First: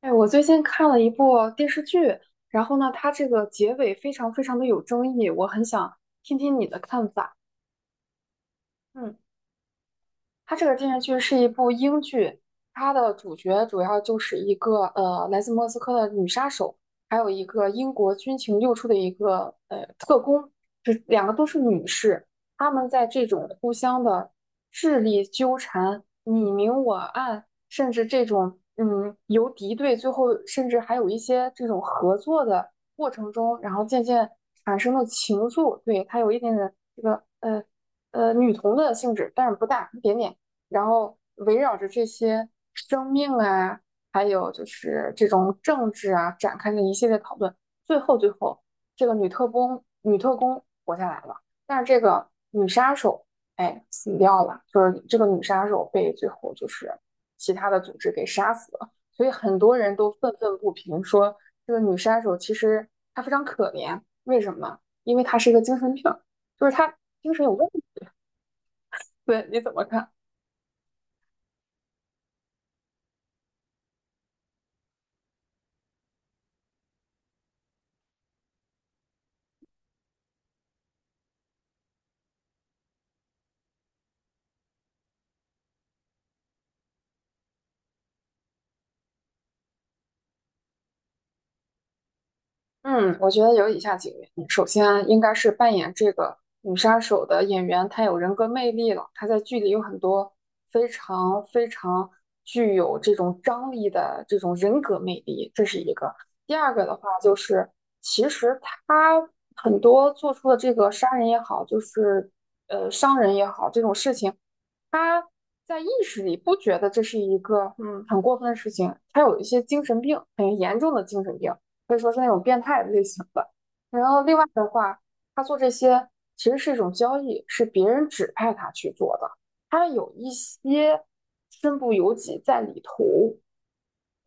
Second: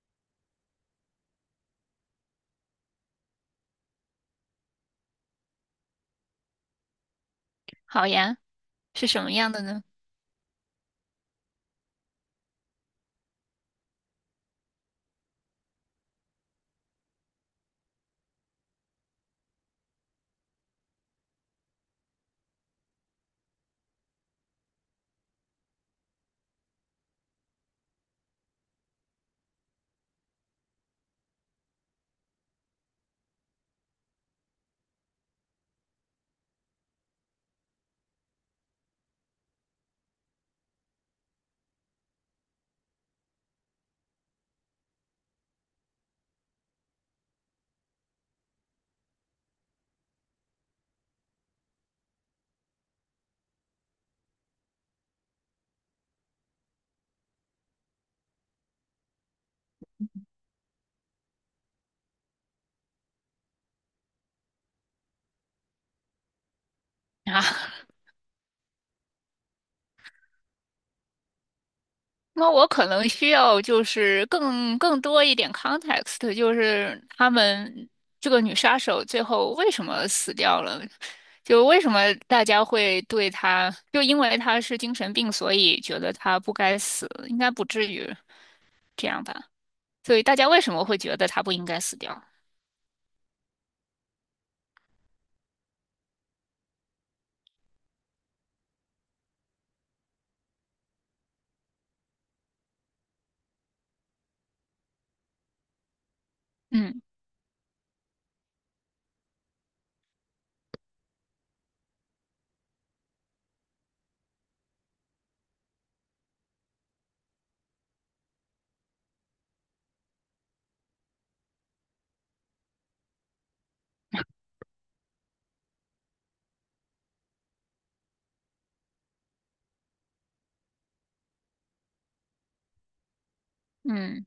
哎，我最近看了一部电视剧，然后呢，它这个结尾非常非常的有争议，我很想听听你的看法。好呀，是嗯。什么样的呢？它这个电视剧是一部英剧，它的主角主要就是一个来自莫斯科的女杀手，还有一个英国军情六处的一个特工，这两个都是女士。她们在这种互相的智力纠缠、你明我暗，甚至这种由敌对，最后甚至还有一些这种合作的过程中，然后渐渐产生了情愫。对，它有一点点这个女同的性质，但是不大，一点点。然后围绕着这些生命啊，还有就是这种政治啊，展开了一系列讨论。最后，这个女特工活下来了，但是这个女杀手哎死掉了，就是这个女杀手被最后就是其他的组织给杀死了。所以很多人都愤愤不平，说这个女杀手其实她非常可怜，为什么？因为她是一个精神病，就是她 精啊，神有问题。对，你怎么看？那我可能需要就是更多一点 context，就是他们这个女杀手最后为什么死掉了？就为什么大家会对她，就因为她是精神病，所以觉得她不该死，应该不至于这样吧？所以大家为什么会觉得她不应该死掉？嗯，我觉得有以下几个原因。首先啊，应该是扮演这个女杀手的演员，她有人格魅力了。她在剧里有很多非常非常具有这种张力的这种人格魅力，这是一个。第二个的嗯话，就是其实她很多做出的这个杀人也好，就是伤人也好，这种事情，她在意识里不觉得这是一个很过分的事情，她有一些精神病，很严重的精神病。可以说是那种变态的类型的。然后另外的话，他做这些其实是一种交易，是别人指派他去做的，他有一些身不由己在里头。嗯。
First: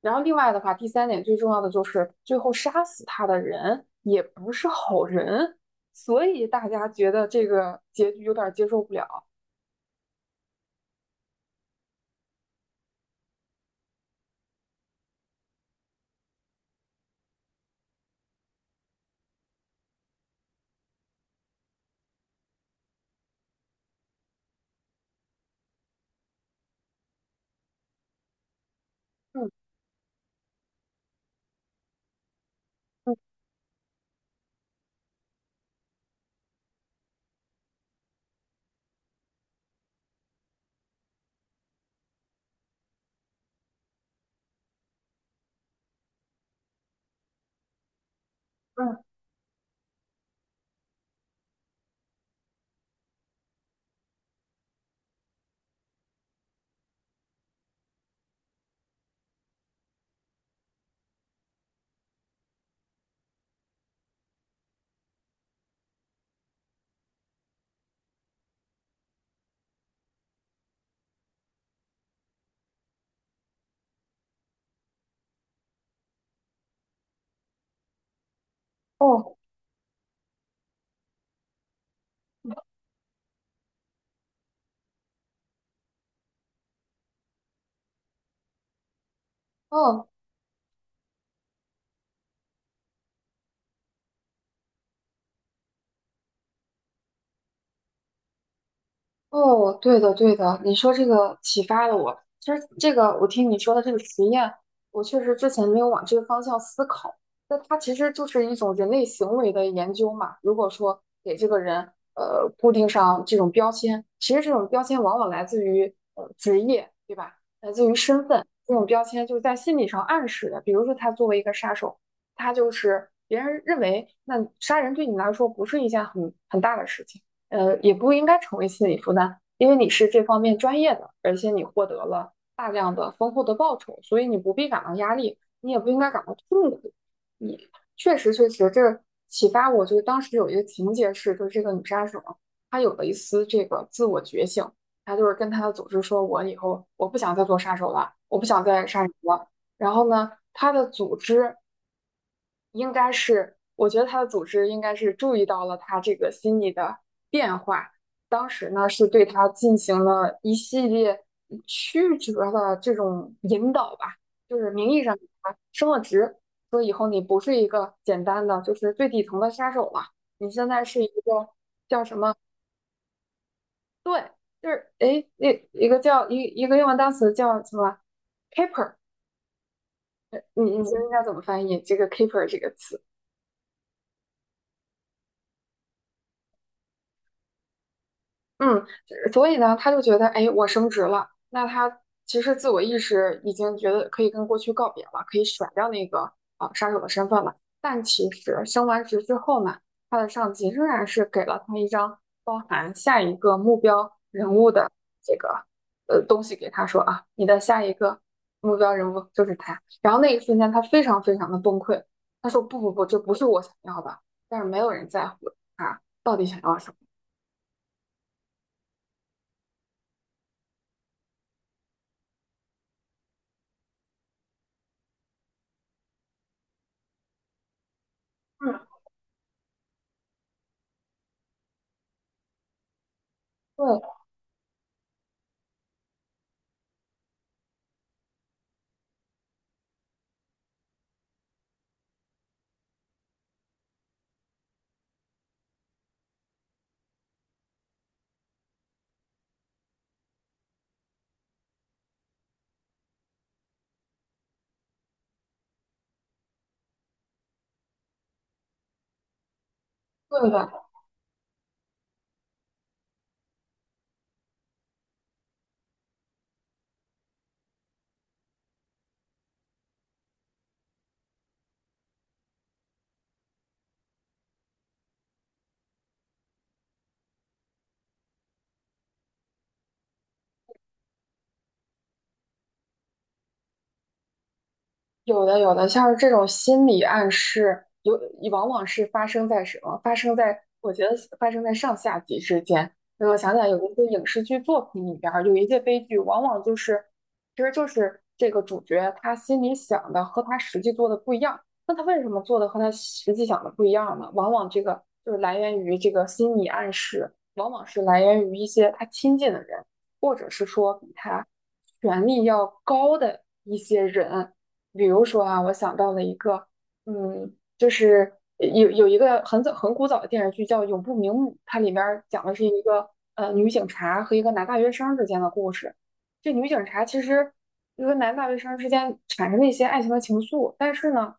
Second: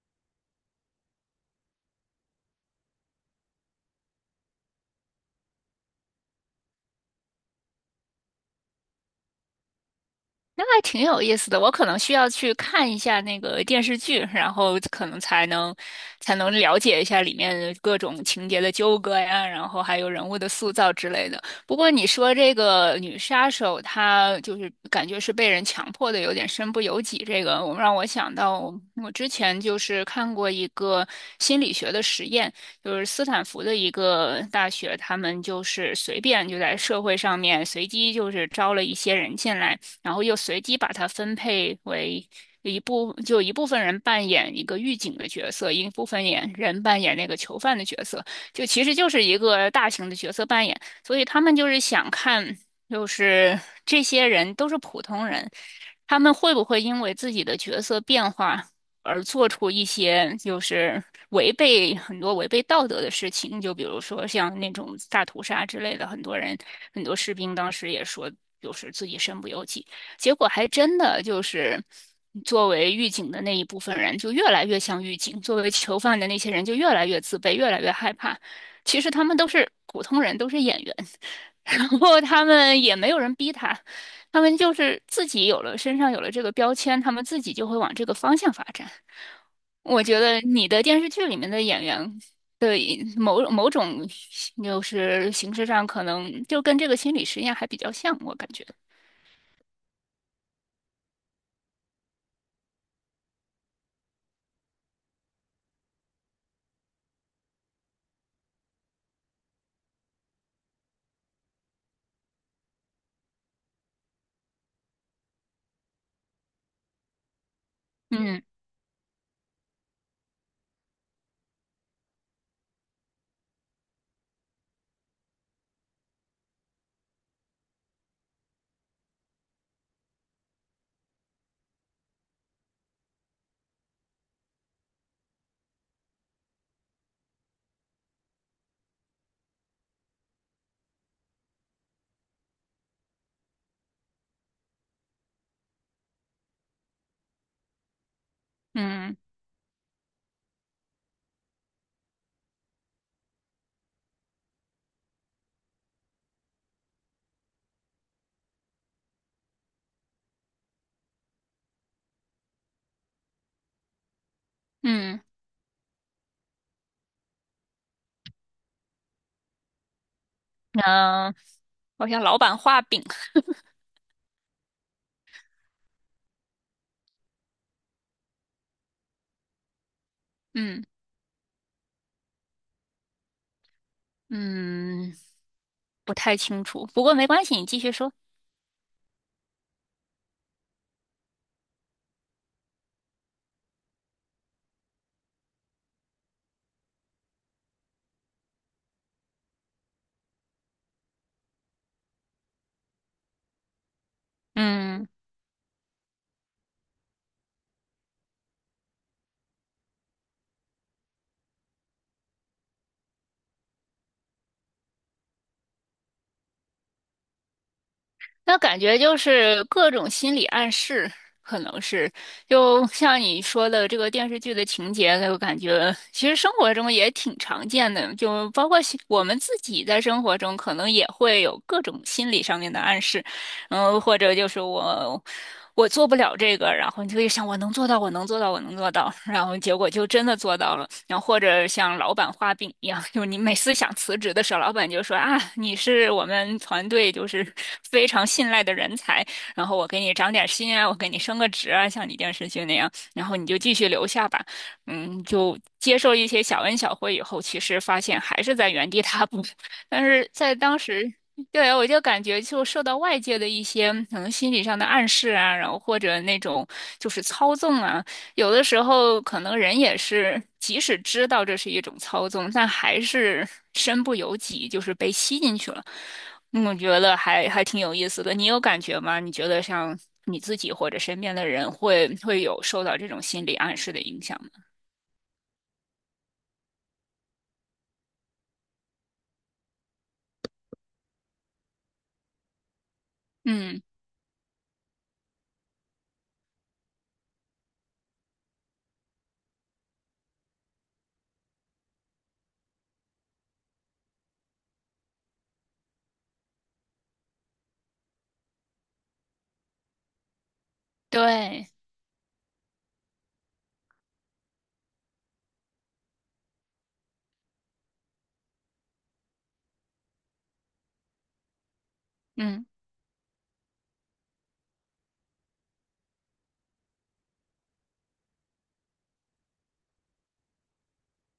然后另外的话，第三点最重要的就是最后杀死他的人也不是好人，所以大家觉得这个结局有点接受不了。那还挺有意思的，我可能需要去看一下那个电视剧，然后可能才能了解一下里面各种情节的纠葛呀，然后还有人物的塑造之类的。不过你说这个女杀手，她就是感觉是被人强迫的，有点身不由己。这个让我想到，我之嗯前就是看过一个心理学的实验，就是嗯斯坦福的一个大学，他们就是随便就在社会上面随机就是招了一些人进来。然后又随机把它分配为一部，就一部分人扮演一个狱警的角色，一部分演人扮演那个囚犯的角色，就其实嗯，就是一个大型的角色扮演，所以他们就是想看，就是这些人都是普通人，他们会不会因为自己的角色变化而做出一些就是违背道德的事情？就比如说像那种大屠杀之类的，很多人很多士兵当时也说，就是自己身不由己。结果还真的就是，作为狱警的那一部分人就越来越像狱警，作为囚犯的那些人就越来越自卑，越来越害怕。其实他哦们都是普通人，都是演员，然后他们也没有人逼他，他们就是自己有了身上有了这个标签，他们自己就会往这个方向发展。我哦。觉得你的电视剧里面的演员。的某某种就是形式上，可能就跟这个心理实验还比较像，我感觉。哦，对的，对的，你说这个启发了我。其实这个，我听你说的这个实验，我确实之前没有往这个方向思考。那它其实就是一种人类行为的研究嘛。如果说给这个人固定上这种标签，其实这种标签往往来自于职业，对吧？来自于身嗯份，这种标签就是在心理上暗示的。比如说，他作为一个杀手，他就是别人认为那杀人对你来说不是一件很大的事情。也不应该成为心理负担，因为你是这方面专业的，而且你获得了大量的丰厚的报酬，所以你不必感到压力，你也不应该感到痛苦。你确实，这启发我，就是当时有一个情节是，就是这个女杀手，她有了一丝这个自我觉醒，她就是跟她的组织说，我以后我不想再做杀手了，我不想再杀人嗯了。然后呢，她的组织应该是，我觉得他的组织应该是注意到了他这个心理的变化，当时呢是对他进行了一系列曲折的这种引导吧，就是名义上嗯。给他升了职，说以后你不是一个简单的就是最底层的杀手了，你现在是一嗯，个叫好什像么？老板画饼，对，就是诶，那一个叫一个英文单词叫什么？keeper，你嗯觉得应该怎么翻译这个 keeper 这个词？嗯，不太清楚，不过没关系，你继续说。嗯，所以呢，他就觉得，哎，我升职了，那他其实自我意识已经觉得可以跟过去告别了，可以甩掉那个杀手的身份了。但其实升完职之后呢，他的上级仍然是给了他一张包含下一个目标人物的嗯，这个东西给他说啊，你的下一个目标人物就是他。然后那一瞬间，他非常非常的崩溃，他说不，这不是我想要的，但是没有人在乎他到底想要什么。那感觉就是各种心理暗示，可能是就像你说的这个电视剧的情节，我感觉其实生活中也挺常见的，就包嗯，括心我们自己在生活中可能也会有各种心理上面的暗示。对。嗯，或者就是我做不了这个，然后你就会想我能做到，我能做到，我能做到，然后结果就真的做到了。然后或者像老板画饼一样，就是你每次想辞职的时候，老板就说啊，你是我们团队就是非常信赖的人才，然后我给你涨点薪啊，我给你升个职啊，像你电视剧那样，然后你就继续留下吧。嗯，就接受一些小恩小惠以后，其实发现还是在原地踏步。但是对在当的，时对，我就感觉就受到外界的一些可能心理上的暗示啊，然后或者那种就是操纵啊，有的时候可能人也是，即使知道这是一种操纵，但还是身不由己，就是被吸进去了。嗯我觉得还挺有意思的。你有感觉吗？你觉得像你自己或者身边的人会有受到这种心理暗示的影响吗？有的有的，像是这种心理暗示，有往往是发生在什么？发生在我觉得是发生在上下级之间。所以我想起来有嗯，一些影视剧作品里边儿，有一些悲剧，往往就是其实就是这个主角他心里想的和他实际做的不一样。那他为什么做的和他实际想的不一样呢？往往这个就是来源于这个心理暗示，往往是来源于一些他亲近的人，或者是说比他对，权力要高的一些人。比如说啊，我想到了一个，嗯，就是有一个很早很古早的电视剧叫《永不瞑目》，它里边儿讲的是嗯，一个女警察和一个男大学生之间的故事。这女警察其实就跟男大学生之间产生了一些爱情的情愫，但是呢，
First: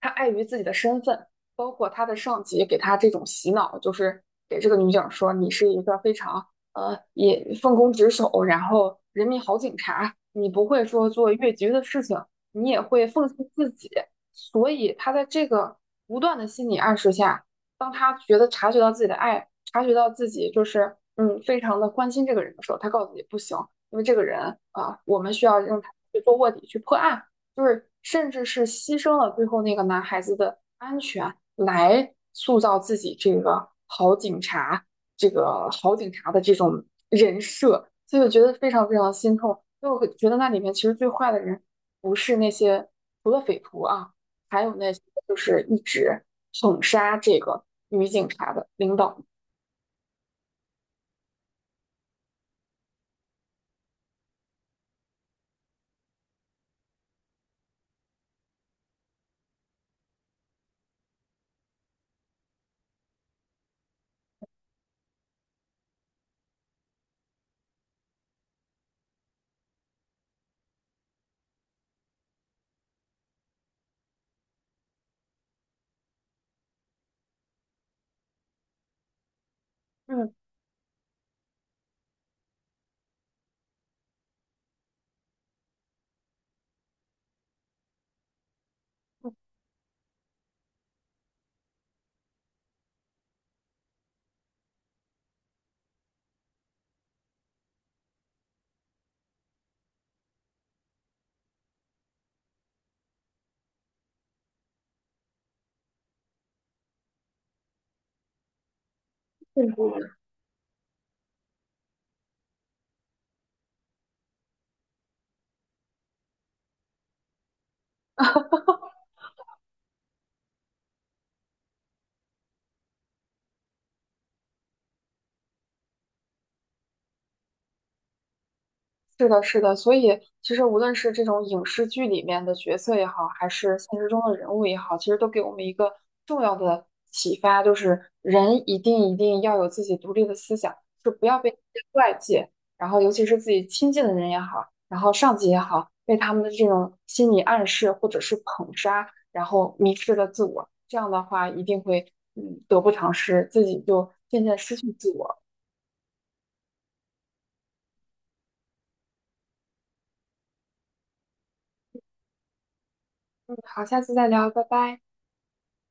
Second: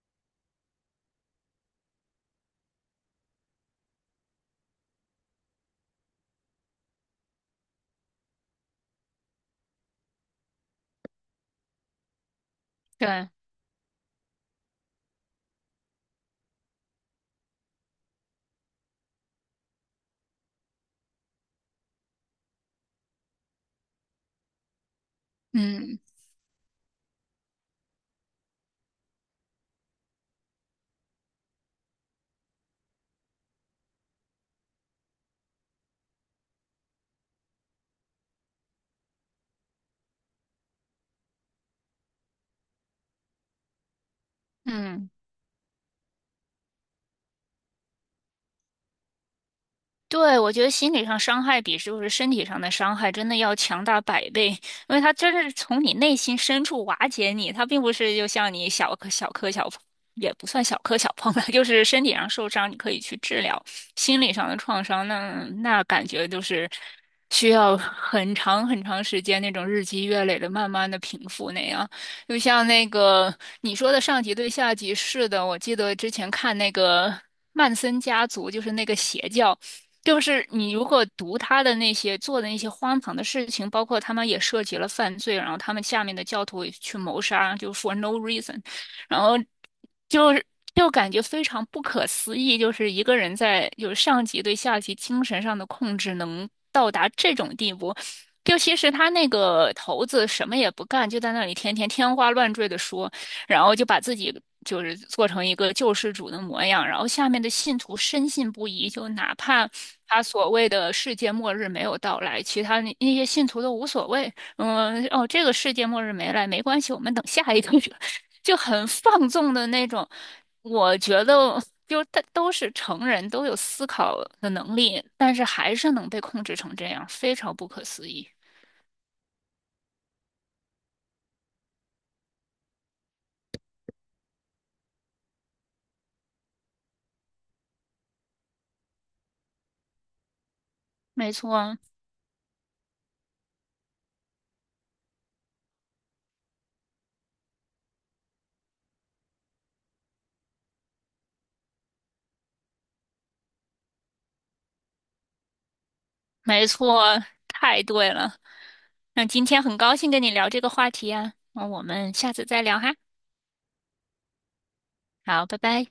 她碍于自己的身份，包括她的上级给她这种洗脑，就是给这个女警说你是一个非常也奉公职守，然后人民好警察，你不会说做越级的事情。你也会奉对，献自己。所以他在这个不断的心理暗示下，当他觉得察觉到自己的爱，察觉到自己就是非常的关心这个人的时候，他告诉你不行，因为这个人啊，我们需要让他嗯去做卧底，去破案，就是甚至是牺牲了最后那个男孩子的安全来塑造自己这个好警察，这个好警察的这种人设。所以我觉得非常非常心痛，所以我会觉得那里面其实最坏的人不是那些除了匪徒啊，还有那些嗯。就是一直捧杀这个女警察的领导，对，我觉得心理上伤害比就是身体上的伤害真的要强大百倍，因为它真的是从你内心深处瓦解你，它并不是就像你小磕小碰，也不算小磕小碰了，就是身体上受伤你可以去治疗，心理上的创伤那感觉就是需要很长很长时间那种日积月累的慢慢的平复那样。就像那个你说的上级对下级，是的，我记得之前看那个曼森家族，就是那个邪教。就嗯，是你如果读他的那些做的那些荒唐的事情，包括他们也涉及了犯罪，然后他们下面的教徒也去谋杀，就 for no reason，然后就是就感觉非常不可思议，就是一个人在就是上级对下级精神上的控制能到达这种地步。就其实他那个头子什么也不干，就在那里天花乱坠的说，然后就把自己就是做成一个救世主的模样，然后下面的信徒深信不疑，就哪甚怕至他所谓的世界末日没有到来，其他那些信徒都无所谓，嗯，哦，这个世界末日没来没关系，我们等下一个，就很放纵的那种。我觉得就他都是成人，都有思考的能力，但是还是能被控制成这样，非常不可思议。是的，是的，所以其实无论是这种影视剧里面的角色也好，还是现实中的人物也好，其实都给我们一个重要的启发，就是人一定一定要有自己独立的思想，就不没要被这错，些外界，然后尤其是自己亲近的人也好，然后上级也好，被他们的这种心理暗示或者是捧杀，然后迷失了自我，这样的话一定会得不偿失，自己就渐渐失去自我。没错，太对了。那今天很高兴跟你聊这个话题啊，那我们下次再聊哈。嗯，好，下次再聊，拜拜。好，拜拜。